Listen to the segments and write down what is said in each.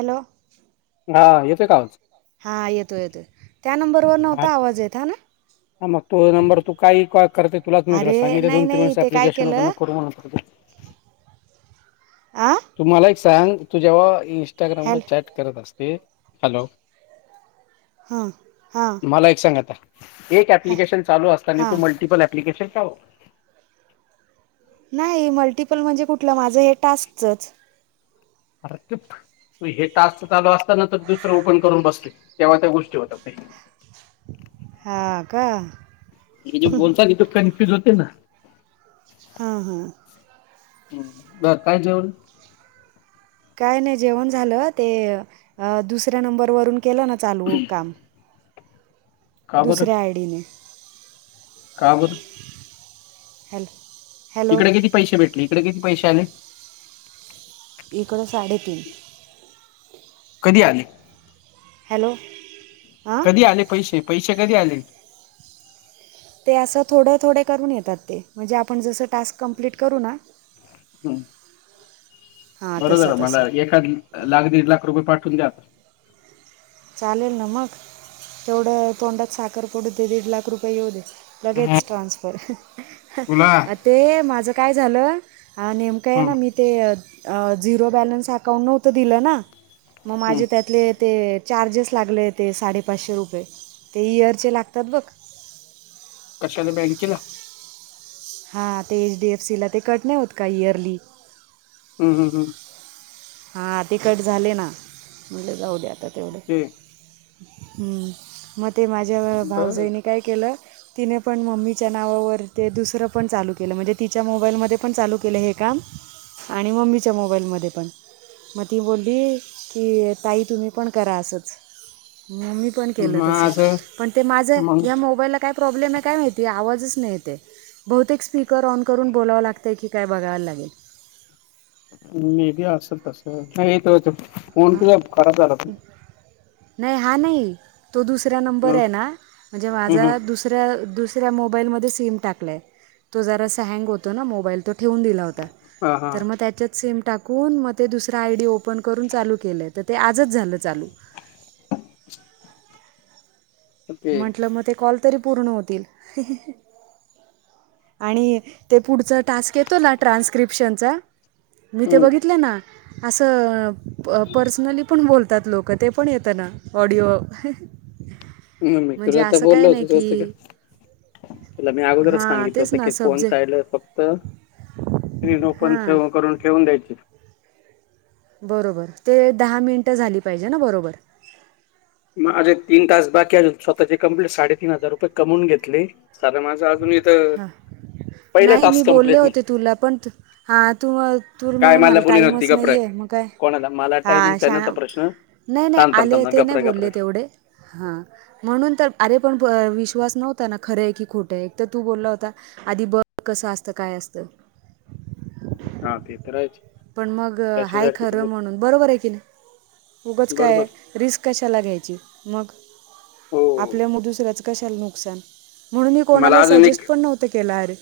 Hello! हा येतोय का आवाज? हा येतोय- येतोय त्या नंबरवर हा नव्हता आवाज येत हा ना. हा मग तो नंबर तू काही कॉ करते तुला मी अरे सांगितले, नाही दोन- तीन नाही वेळेस ते काय अप्लिकेशन ओपन केलं नको करू म्हणून. आं, तू मला एक सांग तू जेव्हा इन्स्टाग्रामला हॅल चॅट करत असते, हॅलो! हां, हां मला एक सांग आता एक हॅ ऍप्लिकेशन चालू असतानी तू हां मल्टिपल एप्लिकेशन्स का वा नाही मल्टिपल म्हणजे कुठलं माझं हे टास्कचंच. [unintelligible] तु हे टास्क चालू असताना तर दुसरं ओपन करून बसतो तेव्हा त्या गोष्टी होतात ते. हां का हे जे बोलतानि तू कनफ्युज होते ना हां हां, झालं काय जेवण? काय नाही जेवणं झालं ते अं दुसऱ्या नंबरवरून केलं ना चालू काम. का दुसऱ्या आय डी ने. काबर? हॅलो! इकडे किती पैसे भेटले? इकडे किती पैसे आले? इकडं साडेतीन. कधी आले? हॅलो. हां कधी आले पैसे? पैसे कधी आले? ते असं थोडं थोडें करून येतात ते. म्हणजे आपण जसं टास्क कंप्लीट करू ना. हां बर तसं झालं. तसं मला एखाद लाख, दीड लाख रुपये पाठवून द्या. चालेल ना मग. तेवढं तोंडात साखर पडू दे, दीड लाख रुपये येऊ दे. आता. लगेच ट्रान्सफर. तुला ते माझं काय झालं, हा नेम कं आहे ना, हम्म, मी ते झिरो बॅलन्स अकाउंट नव्हतं दिलं ना. मग माझे त्यातले ते चार्जेस लागले ते साडेपाचशे रुपये. ते इयरचे लागतात बघ. कशाला, बँकेला? हा, ते एच. डी. एफ. सी. ला ते कट नाही होत का इयरली? हम्.. हम्.. हम्. हा ते कट झाले ना. म्हटलं जाऊ दे आता तेवढे. ते मग ते माझ्या बर भाऊजईनी काय केलं तिने पण मम्मीच्या नावावर ते दुसरं पण चालू केलं, म्हणजे तिच्या मोबाईलमध्ये पण चालू केलं हे काम आणि मम्मीच्या मोबाईलमध्ये पण. मग ती बोलली, की ताई तुम्ही पण करा असंच. म मी पण केलं तसं. माझं पण ते माझं मग ह्या मोबाईलला काय प्रॉब्लेम आहे काय माहिती, आवाजच नाही येत आहे. बहुतेक स्पीकर ऑन करून बोलावं लागतं, की काय बघायला लागेल. मे बी असलं तसं. हा, इथं होतं. हां. नाही हां नाही. तो दुसऱ्या नंबर हम्म, आहे ना, म्हणजे हम्म, माझा हम्म, दुस दुसऱ्या, दुसऱ्या मोबाईलमध्ये सिम टाकलाय. तो जरासा हँग होतो ना मोबाईल, तो ठेवून दिला हो आता, हा हा तर मग त्याच्यात सिम टाकून, म ते दुसरं आयडी ओपन करून चालू केलंय. तर ते आजच झालं चालू. ते म्हंटलं, मग ते कॉल तरी पूर्ण होतील. आणि ते पुढचा टास्क येतो ना ट्रान्स्क्रिप्शनचा मी ते हम्म, बघितले ना, असं पर्सनली पण बोलतात लोकं. ते पण येतं ना, ऑडिओ. हं. म्हणजे तुला तर असं काय बोललो नाही होतो, की [unintelligible] तुला मी अगोदरच हां सांगितलं तेच होत ना की, फोन सब्जेक्ट साइडला फक्त स्क्रीन ओपण, हां सेव करून ठेवून द्यायची. बरोबर, ते दहा मिनिटं झाली पाहिजे ना बरोबर? माझे तीन तास बाकी आहे अजून. स्वतःची कंप्लीट साडेतीन हजार रुपये कमवून घेतले. साधारण माझं तर अजून इथं हां पहिला नाही, मी टास्क बोलले कम्प्लीट नाही होते तुला. पण हा तू तू काय म्हणे मला बोली नव्हती टाईमच गप्र आहे. नाहीये मग काय. कोणाला? मला, हां टायमिंगचा शा नव्हता प्रश्न. नाही, नाही. थांब थांब आले थांब ते नाही गपरा गपरा बोलले तेवढे. हा, म्हणून तर. अरे पण, विश्वास नव्हता ना खरं आहे की खोटं आहे. तर तू बोलला होता. आधी बघ कसं असतं? काय असतं? हा, ते तर आहेच. पण मग हाय त्याच्यासाठी तर खरं बघ- म्हणून. बरोबर आहे की नाही? उगंच काय बरोबर रिस्क कशाला घ्यायची. मग हो आपल्यामुळे दुसऱ्याच कशाला नुकसान. म्हणून मी मला कोणाला अजून एक सजेस्ट पण नव्हतं केलं अरे,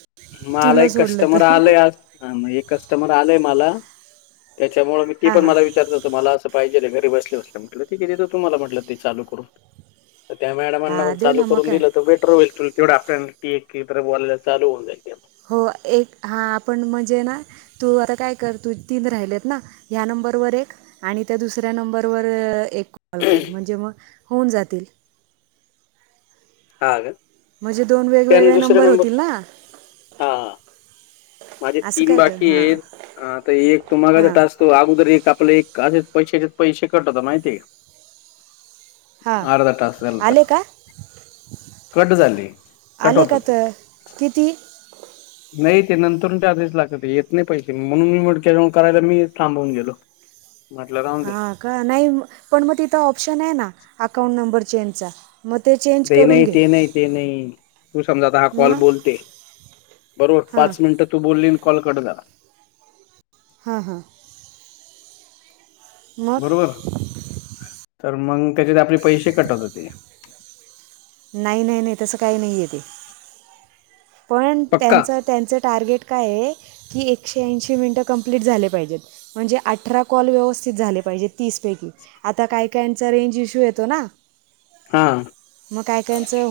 मला तुला एक सोडलं कस्टमर तर. आलंय आज हा मग एक कस्टमर आलंय मला. त्याच्यामुळं मी ती हां पण हां मला विचारत होतं मला असं पाहिजेलंय घरी बसल्या बसल्या, म्हटलं ठिकयं देतो तुम्हाला म्हटलं ते चालू करून. त्या मॅडमांना पण हां दे चालू ना मग करून काय दिलं तर बेटर होईल, तेवढं आपल्याला ती एक इतर बोलायला चालू होऊन जाईल हो, एक हां आपण म्हणजे ना तू आता काय कर, तूजं तीन राहिल्यात ना, ह्या नंबरवर एक आणि त्या दुसऱ्या नंबरवर एक कॉल कर, ते. म्हणजे मग होऊन जातील. [unintelligible] म्हणजे दोन त्यानी वेगवेगळे दुसऱ्या नंबर, होतील ना हा. माझे असं तीन काय कर हां बाकीयेत, आता एक तुम्हाला हां टास्क तो अगोदर एक, आपले एक, असेच पैशाचे पैसे कट होतात माहितीय का. हां अर्धा तास झालं तर, आले का कट झाले, कट आले होतात का ते. तर किती? नाही ते नंतरून टाकावेच लागतात. येत नाही पैसे. म्हणून मी [unintelligible] मी हेच थांबवून गेलो. म्हटलं राहून दे हा का? नाही, पण मग तिथं ऑप्शन आहे ना, अकाउंट नंबर चेंजचा. म तेचे ते नाही, ते नाही, ते नाही तू समजा आता हा कॉल मग बोलते बरोबर हां पाच मिनिटं तू बोलली न कॉल कट झाला. हां हां! मग बरोबर? तर मग त्याच्यात आपले पैसे कट होत होते. नाय, नाय, नाय, तसं काही नाहीयं ते. पण पक्का त्यांचं, त्यांचं टार्गेट कायये की, एकशे ऐंशी मिनटं कंप्लीट झाले पाहिजेत. म्हणजे अठरा कॉल व्यवस्थित झाले पाहिजे, तीसपैकी. आता काय काइंचा रेंज इश्यू येतो ना? हा! मग काय काइंचं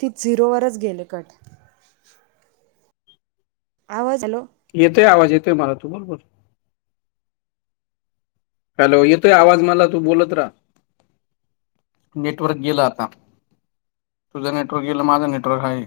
ती झिरोवरच गेले कट. आवाज, हॅलो. येतोय आवाज, येतोय मला, तू बोल बर हॅलो, येतोय आवाज मला, तू बोलत रहा. नेटवर्क गेलं आता. तुजं नेटवर्क गेलं, माजं नेटवर्क हाय.